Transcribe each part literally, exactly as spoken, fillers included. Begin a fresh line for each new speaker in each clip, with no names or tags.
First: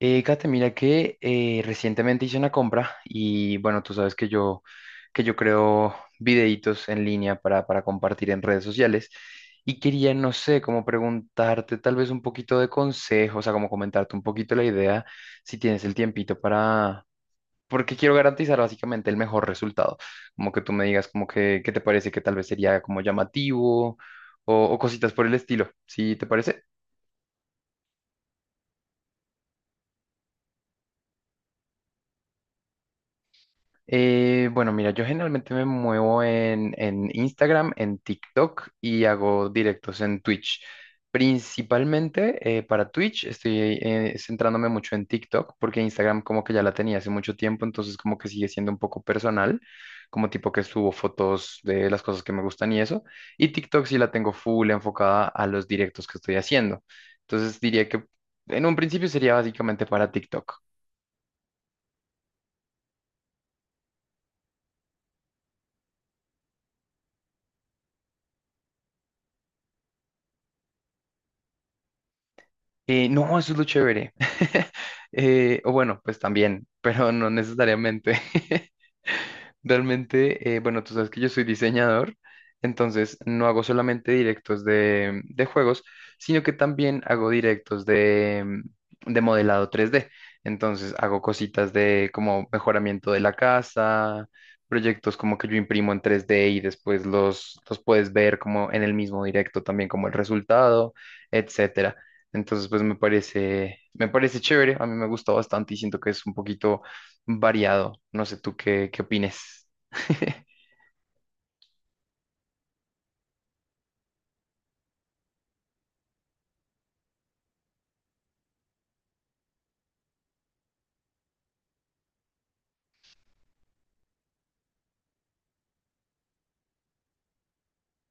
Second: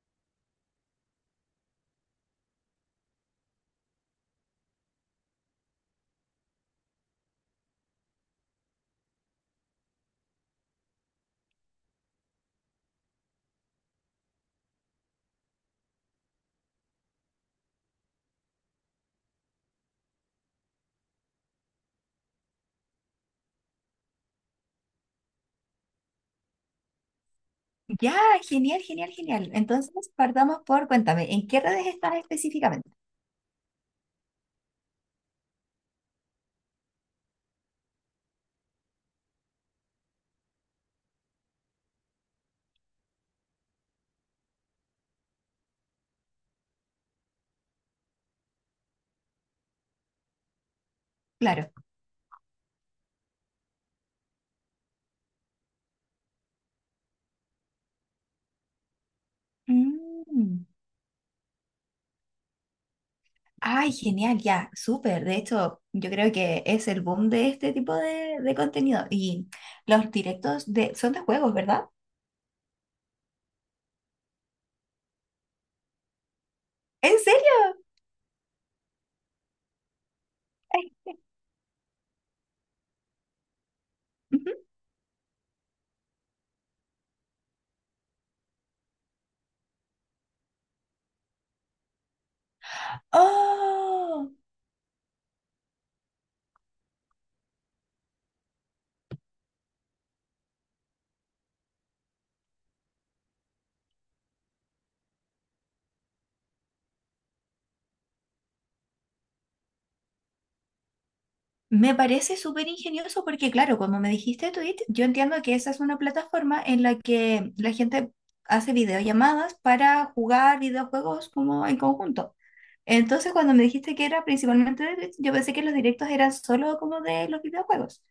Eh, Kate, mira que eh, recientemente hice una compra y bueno, tú sabes que yo, que yo creo videitos en línea para, para compartir en redes sociales y quería, no sé, como preguntarte tal vez un poquito de consejos, o sea, como comentarte un poquito la idea, si tienes el tiempito para, porque quiero garantizar básicamente el mejor resultado, como que tú me digas como que, qué te parece que tal vez sería como llamativo o, o cositas por el estilo, ¿sí te parece?
Ya, genial, genial, genial. Entonces, partamos por, cuéntame, ¿en qué redes estás específicamente?
Eh, bueno, mira, yo generalmente me muevo en, en Instagram, en TikTok y hago directos en Twitch. Principalmente eh, para Twitch estoy eh, centrándome mucho en TikTok porque Instagram como que ya la tenía hace mucho tiempo, entonces como que sigue siendo un poco personal, como tipo que subo fotos
Claro.
de las cosas que me gustan y eso. Y TikTok sí la tengo full enfocada a los directos que estoy haciendo. Entonces diría que en un principio sería básicamente para TikTok.
Mm. Ay, genial, ya, súper. De hecho, yo creo que es el boom de este tipo de, de contenido. Y los directos de, son de juegos, ¿verdad?
Eh, no, eso es lo chévere. Eh, o bueno, pues también, pero
¿En
no
serio?
necesariamente. Realmente, eh, bueno,
Ay,
tú sabes que yo soy diseñador, entonces no hago solamente
ujú.
directos de, de juegos, sino que también hago directos de, mm, de modelado tres d. Entonces hago cositas de como mejoramiento de la casa,
¡Oh!
proyectos como que yo imprimo en tres d y después los, los puedes ver como en el mismo directo también como el resultado, etcétera. Entonces, pues me parece, me parece chévere, a mí me gusta bastante y siento que es un poquito variado. No sé tú qué, qué opines.
Me parece súper ingenioso porque, claro, como me dijiste Twitch, yo entiendo que esa es una plataforma en la que la gente hace videollamadas para jugar videojuegos como en conjunto. Entonces, cuando me dijiste que era principalmente de Twitch, yo pensé que los directos eran solo como de los videojuegos.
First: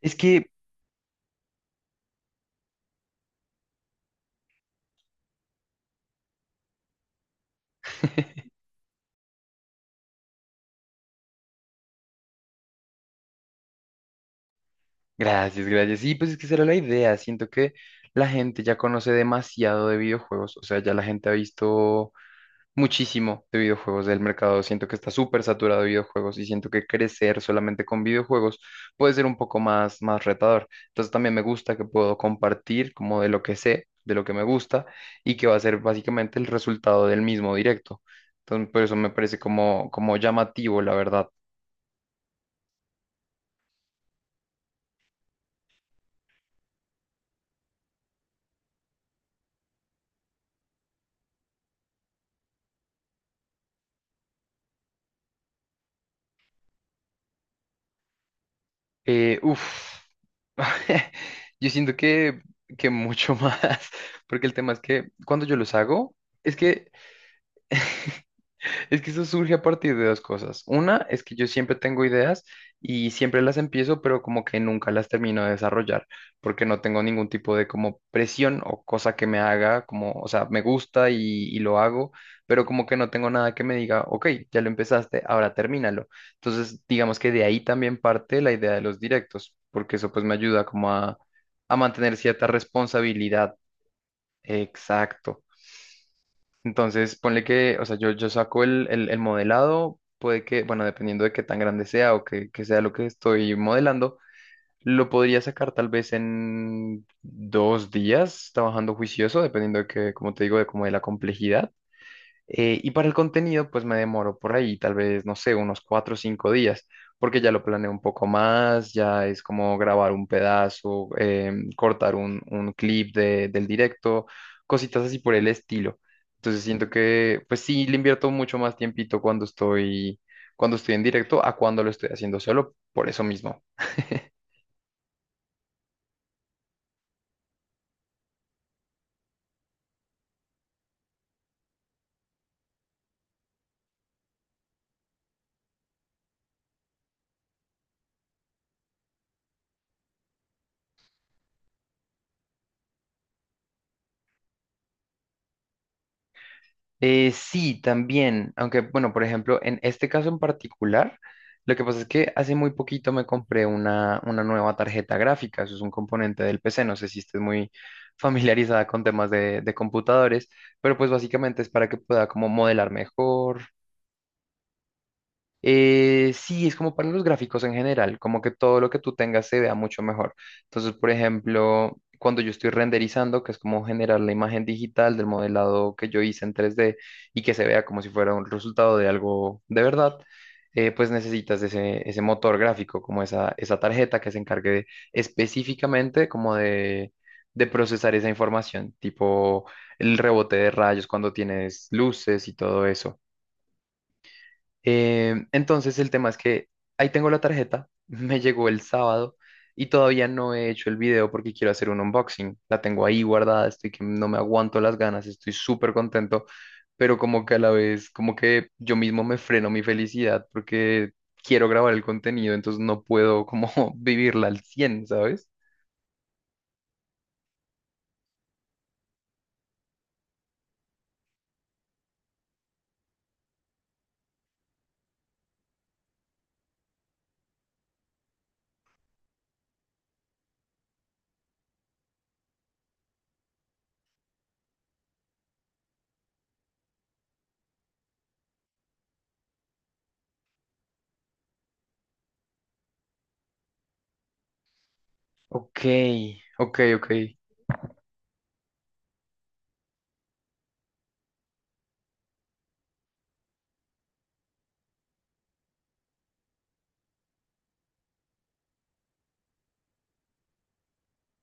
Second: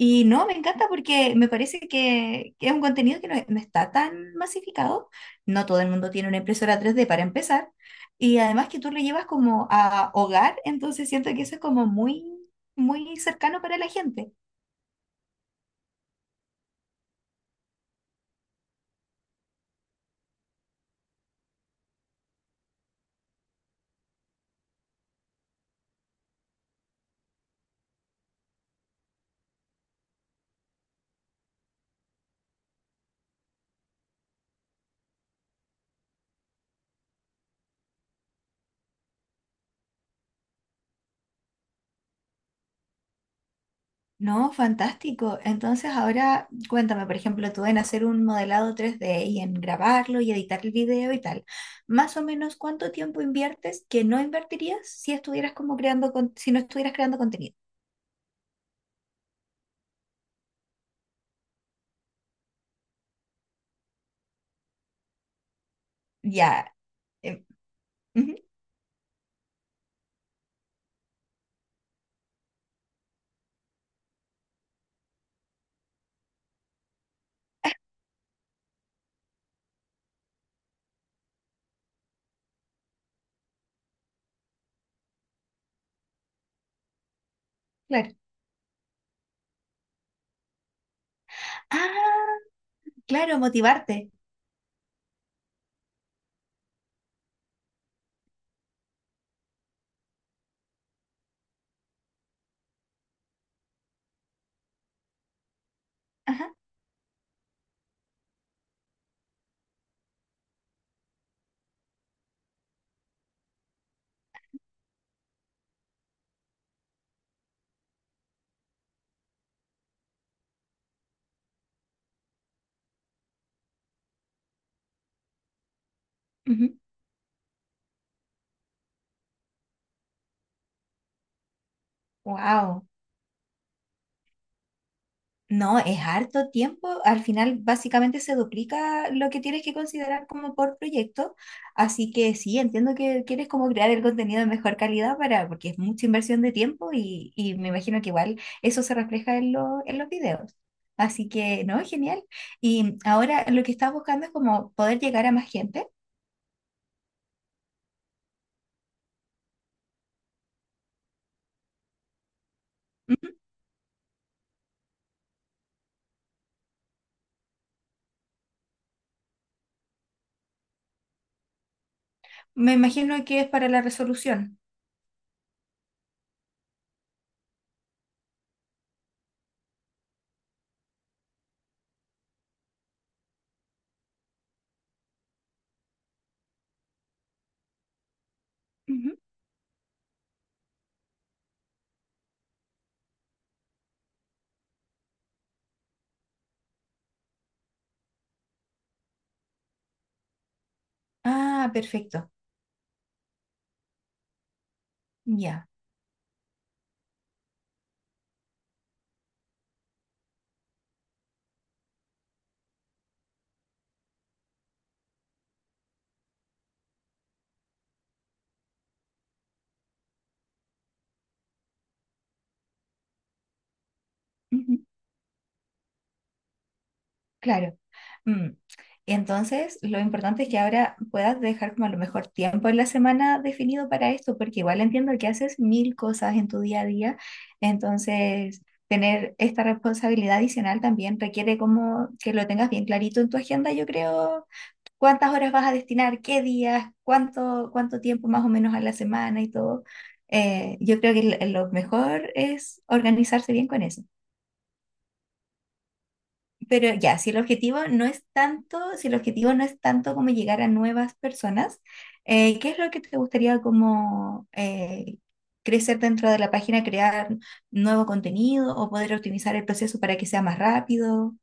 Es
no,
que,
me encanta porque me parece que, que es un contenido que no, no está tan masificado. No todo el mundo tiene una impresora tres d para empezar. Y además que tú lo llevas como a hogar, entonces siento que eso es como muy, muy cercano para la gente.
gracias, gracias. Sí, pues es que esa era la idea. Siento que la gente ya conoce demasiado de videojuegos. O sea, ya la gente ha visto muchísimo de videojuegos del mercado. Siento que está súper saturado de videojuegos y siento que crecer solamente con videojuegos puede ser un poco más, más retador. Entonces también me gusta que puedo compartir como de lo que sé, de lo que me gusta y que va a ser básicamente el resultado del mismo directo. Entonces, por eso me parece como, como llamativo, la verdad.
No, fantástico. Entonces ahora cuéntame, por ejemplo, tú en hacer un modelado tres d y en grabarlo y editar el video y tal. Más o menos, ¿cuánto tiempo inviertes que no invertirías si estuvieras como creando, con- si no estuvieras creando contenido?
Eh, uf. Yo siento que, que mucho más, porque el tema es que cuando yo los hago, es
Ya.
que
em, ujú.
es que eso surge a partir de dos cosas. Una es que yo siempre tengo ideas y siempre las empiezo, pero como que nunca las termino de desarrollar, porque no tengo ningún tipo de como presión o cosa que me haga, como, o sea, me gusta y, y lo hago, pero como que no tengo nada que me diga, ok, ya lo empezaste, ahora termínalo. Entonces, digamos que de ahí también
Claro.
parte la idea de los directos, porque eso pues me ayuda como a, a
Ah,
mantener cierta
claro,
responsabilidad.
motivarte.
Exacto. Entonces, ponle que, o sea, yo, yo saco el, el, el modelado, puede que, bueno, dependiendo de qué tan grande sea o que, que sea lo que estoy modelando, lo podría sacar tal vez
Ajá.
en dos días, trabajando juicioso, dependiendo de que, como te digo, de como de la complejidad. Eh, y para el contenido, pues me demoro por ahí, tal vez, no sé, unos cuatro o cinco días, porque ya lo planeo un poco más, ya es como grabar un pedazo, em, cortar un, un clip de- del directo, cositas así por el estilo. Entonces siento que, pues sí, le invierto mucho más tiempito cuando estoy, cuando estoy en directo a cuando lo estoy haciendo solo,
Wow.
por eso mismo.
No, es harto tiempo. Al final, básicamente se duplica lo que tienes que considerar como por proyecto. Así que sí, entiendo que quieres como crear el contenido de mejor calidad para, porque es mucha inversión de tiempo y, y me imagino que igual eso se refleja en, lo- en los videos. Así que no, genial. Y ahora lo que estás buscando es como poder llegar a más gente.
Eh, sí, también, aunque bueno, por ejemplo, en este caso en particular, lo que pasa es que hace muy poquito me
Ujú.
compré una, una nueva tarjeta gráfica, eso es un componente del P C, no sé si estés muy familiarizada con temas de, de computadores, pero pues básicamente es para que pueda como
Me
modelar
imagino que es
mejor,
para la resolución.
eh, sí, es como para los gráficos en general, como que todo lo que tú tengas se vea mucho mejor. Entonces, por ejemplo, cuando yo estoy renderizando, que es como generar la imagen digital del modelado que yo hice en tres D y que se vea como si fuera un resultado de
Ujú.
algo de verdad, eh, pues necesitas ese, ese motor gráfico, como esa, esa tarjeta que se encargue de- específicamente como de, de procesar esa información, tipo el rebote de rayos cuando
Ah,
tienes
perfecto.
luces y todo eso. Eh,
Ya.
entonces el tema es que ahí tengo la tarjeta, me llegó el sábado y todavía no he hecho el video porque quiero hacer un unboxing. La tengo ahí guardada, estoy que no me aguanto las ganas, estoy súper contento, pero como que a la vez, como que yo mismo me freno mi felicidad porque quiero grabar el contenido, entonces no puedo como vivirla al
Ujú.
cien, ¿sabes?
Claro. Mm. Entonces, lo importante es que ahora puedas dejar como a lo mejor tiempo en la semana definido para esto, porque igual entiendo que haces mil cosas en tu día a día. Entonces, tener esta responsabilidad adicional también requiere como que lo tengas bien clarito en tu agenda, yo creo, cuántas horas vas a destinar, qué días, cuánto, cuánto tiempo más o menos a la semana y todo. Eh, yo creo que lo lo mejor es organizarse bien con eso.
Ok, ok,
Pero
ok.
ya, si el objetivo no es tanto, si el objetivo no es tanto como llegar a nuevas personas, eh, ¿qué es lo que te gustaría como eh, crecer dentro de la página, crear nuevo contenido o poder optimizar el proceso para que sea más rápido?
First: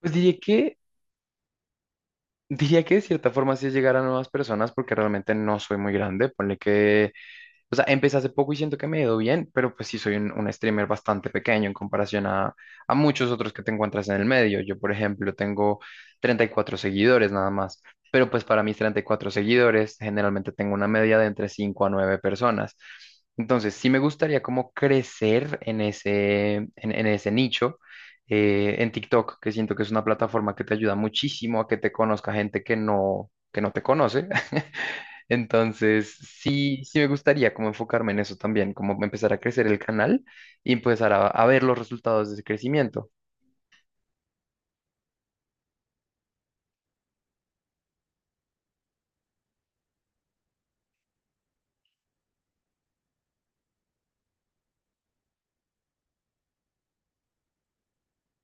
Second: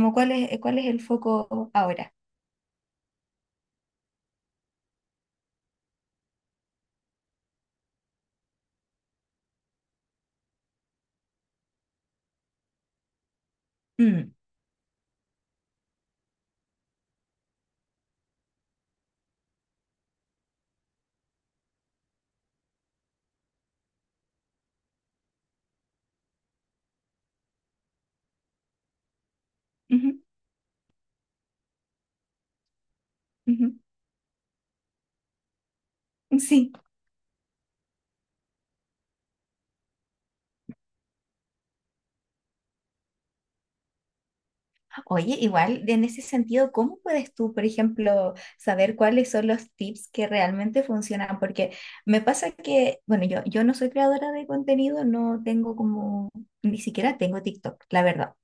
Pues
cuál
diría
es,
que,
cuál es el foco ahora?
diría que de cierta forma sí es llegar a nuevas personas porque realmente no soy muy grande. Ponle que. O sea, empecé hace poco y siento que me he ido bien, pero pues sí soy un, un streamer bastante pequeño en comparación a, a muchos otros que te encuentras en el
Mm.
medio. Yo, por ejemplo, tengo treinta y cuatro seguidores nada más, pero pues para mis treinta y cuatro seguidores generalmente tengo una media de entre cinco a nueve personas. Entonces, sí me gustaría como crecer en ese, en, en ese nicho, eh, en TikTok, que siento que es una
Ujú,
plataforma que te ayuda muchísimo a que te conozca gente que no, que no
ujú.
te conoce. Entonces,
Sí.
sí, sí me gustaría como enfocarme en eso también, como empezar a crecer el canal y empezar a, a ver los resultados de ese crecimiento.
Oye, igual en ese sentido, ¿cómo puedes tú, por ejemplo, saber cuáles son los tips que realmente funcionan? Porque me pasa que, bueno, yo, yo no soy creadora de contenido, no tengo como, ni siquiera tengo TikTok, la verdad.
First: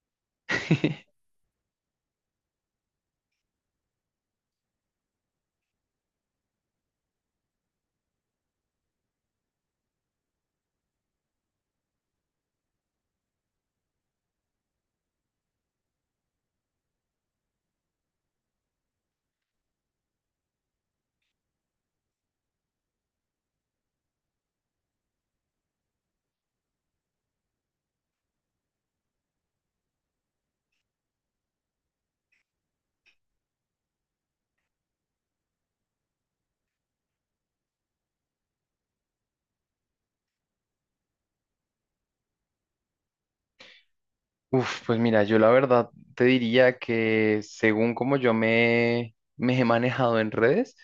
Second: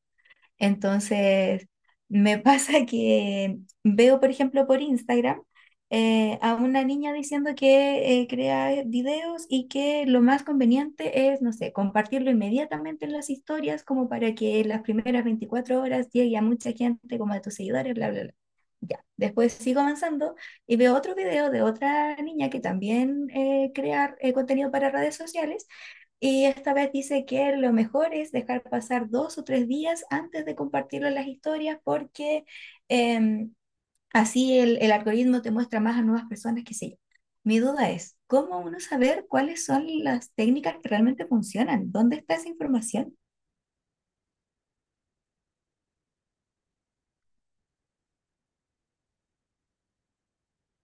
Entonces, me pasa que veo, por ejemplo, por Instagram eh, a una niña diciendo que eh, crea eh, videos y que lo más conveniente es, no sé, compartirlo inmediatamente en las historias como para que las primeras veinticuatro horas llegue a mucha gente, como a tus seguidores, bla, bla, bla. Ya, después sigo avanzando y veo otro video de otra niña que también eh, crea eh, contenido para redes sociales y esta vez dice que lo mejor es dejar pasar dos o tres días antes de compartirlo en las historias porque em, así el, el algoritmo te muestra más a nuevas personas que sí. Mi duda es, ¿cómo uno saber cuáles son las técnicas que realmente funcionan? ¿Dónde está esa información?
Uf, pues mira, yo la verdad te diría que según como yo me, me he manejado en redes,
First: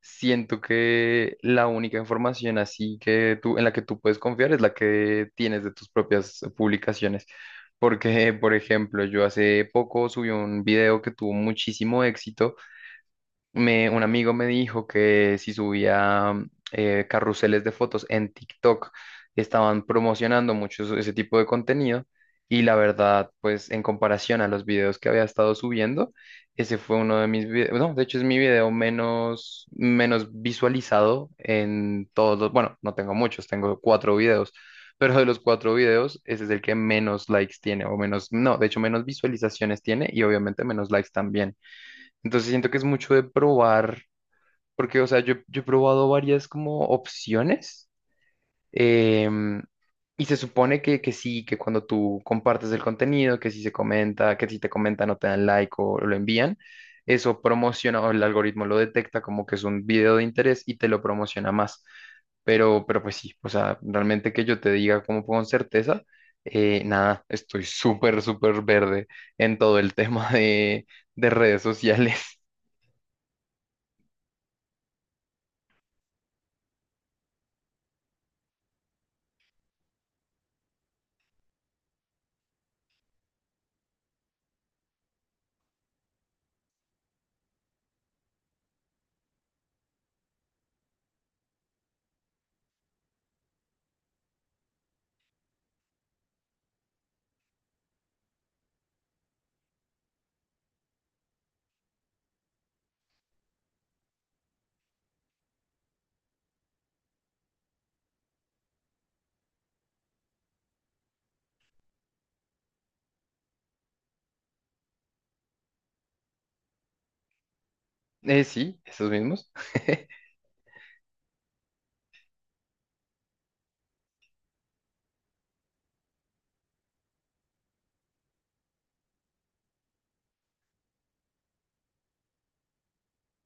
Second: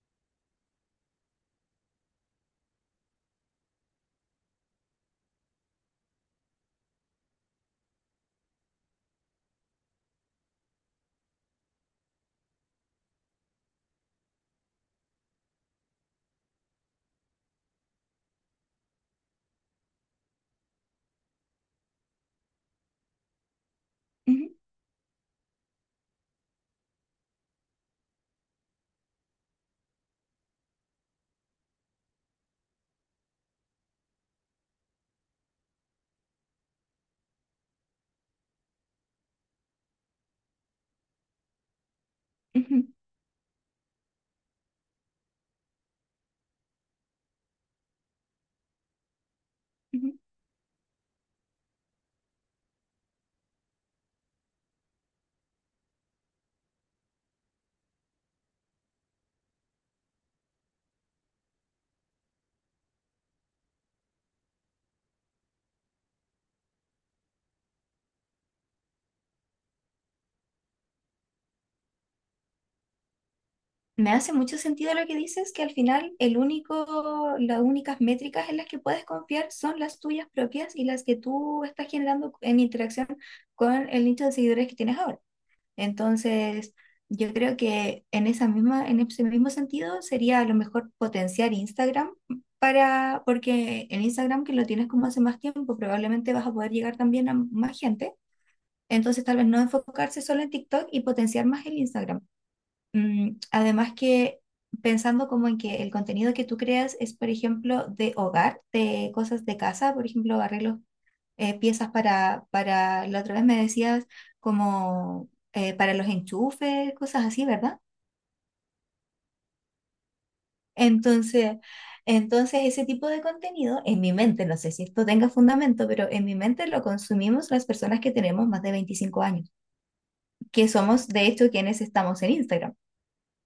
siento que la única información así que tú, en la que tú puedes confiar es la que tienes de tus propias publicaciones. Porque, por ejemplo, yo hace poco subí un video que tuvo muchísimo éxito me, un amigo me dijo que si subía mm, eh, carruseles de fotos en TikTok, estaban promocionando mucho eso- ese tipo de contenido y la verdad, pues en comparación a
Ujú,
los videos que había estado subiendo, ese fue uno de mis videos, no, de hecho es mi video menos, menos visualizado en todos los, bueno, no tengo muchos, tengo cuatro videos. Pero de los cuatro videos, ese es el que menos likes tiene, o menos, no, de hecho menos visualizaciones tiene y obviamente menos likes también. Entonces siento que es
ujú,
mucho de probar, porque, o sea, yo, yo he probado varias como opciones em,
ujú.
y se supone que, que sí, que cuando tú compartes el contenido, que si se comenta, que si te comentan o te dan like o lo envían, eso promociona o el algoritmo lo detecta como que es un video de interés y te lo promociona más. Pero, pero pues sí, o sea, realmente que yo te diga como con certeza, eh, nada, estoy súper, súper verde en todo el tema de, de redes sociales.
Me hace mucho sentido lo que dices, que al final el único, las únicas métricas en las que puedes confiar son las tuyas propias y las que tú estás generando en interacción con el nicho de seguidores que tienes ahora. Entonces, yo creo que en esa misma, en ese mismo sentido sería a lo mejor potenciar Instagram para, porque en Instagram que lo tienes como hace más tiempo, probablemente vas a poder llegar también a más gente. Entonces, tal vez no enfocarse solo en TikTok y potenciar más el Instagram. Mm, además que pensando como en que el contenido que tú creas es, por ejemplo, de hogar, de cosas de casa, por ejemplo, arreglos eh, piezas para, para, la otra vez me decías como eh, para los enchufes, cosas así, ¿verdad?
Eh, sí, esos mismos.
Entonces, entonces ese tipo de contenido en mi mente, no sé si esto tenga fundamento, pero en mi mente lo consumimos las personas que tenemos más de veinticinco años, que somos de hecho quienes estamos en Instagram.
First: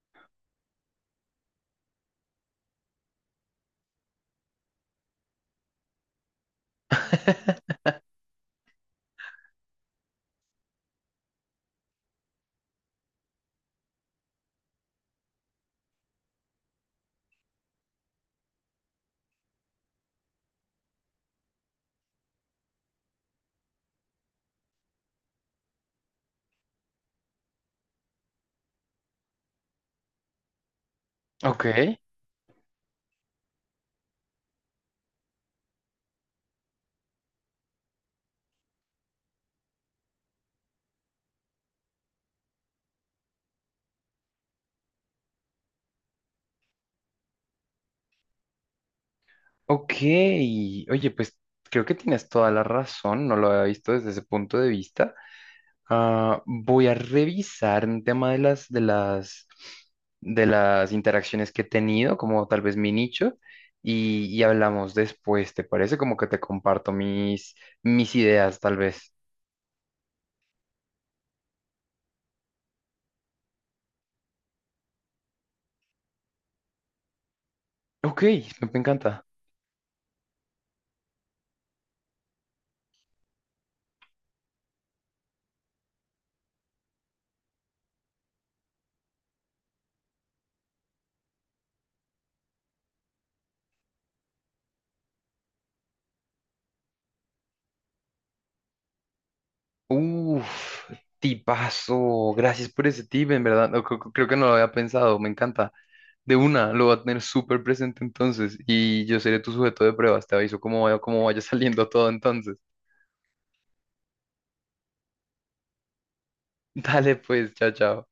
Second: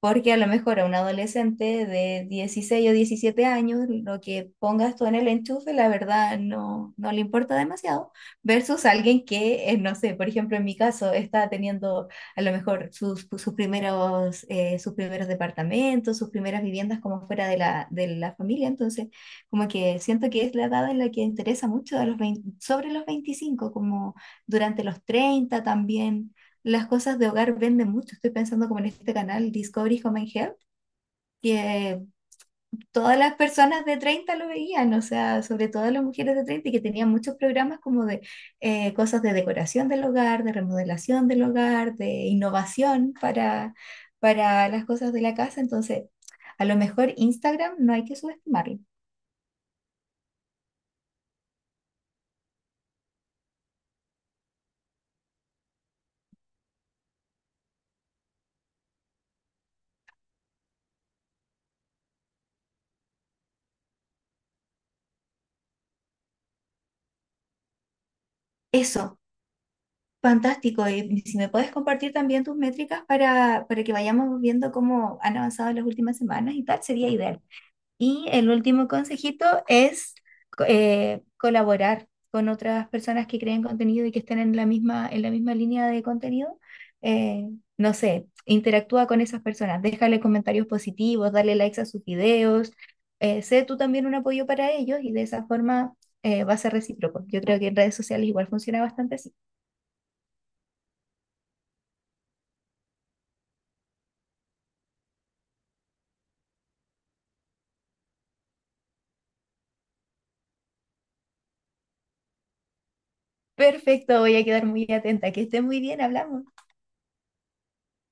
Porque a lo mejor a un adolescente de dieciséis o diecisiete años, lo que pongas tú en el enchufe, la verdad no, no le importa demasiado, versus alguien que, eh, no sé, por ejemplo, en mi caso, está teniendo a lo mejor sus, sus primeros, eh, sus primeros departamentos, sus primeras viviendas como fuera de la, de la familia. Entonces, como que siento que es la edad en la que interesa mucho a los veinte sobre los veinticinco como durante los treinta también las cosas de hogar venden mucho. Estoy pensando como en este canal Discovery Home and Health,
Ok,
que todas las personas de treinta lo veían, o sea, sobre todo las mujeres de treinta y que tenían muchos programas como de eh, cosas de decoración del hogar, de remodelación del hogar, de innovación para, para las cosas de la casa. Entonces, a lo mejor Instagram no hay que subestimarlo.
ok. Oye, pues creo que tienes toda la razón, no lo había visto desde ese punto de vista. Ah, voy a revisar un tema de las, de las, de las interacciones que he tenido, como tal vez mi nicho, y, y hablamos después, ¿te parece? Como que te comparto mis, mis ideas, tal vez.
Eso. Fantástico, y si me puedes compartir también tus métricas para, para que vayamos viendo cómo han avanzado en las últimas semanas y tal, sería ideal.
Ok,
Y el
me
último
encanta.
consejito es co- eh, colaborar con otras personas que creen contenido y que estén en la misma, en la misma línea de contenido. Eh, no sé, interactúa con esas personas, déjale comentarios positivos, dale likes a sus videos, eh, sé tú también un apoyo para ellos y de esa forma eh, va a ser recíproco. Yo creo que en redes sociales igual funciona bastante así.
Uf, tipazo. Gracias por ese tip, en verdad. No, creo, creo que no lo había pensado. Me encanta. De una, lo voy a tener súper presente entonces. Y yo seré tu sujeto de pruebas. Te aviso cómo vaya, cómo vaya saliendo todo entonces.
Perfecto, voy a quedar muy atenta. Que esté muy bien, hablamos.
Dale, pues, chao, chao.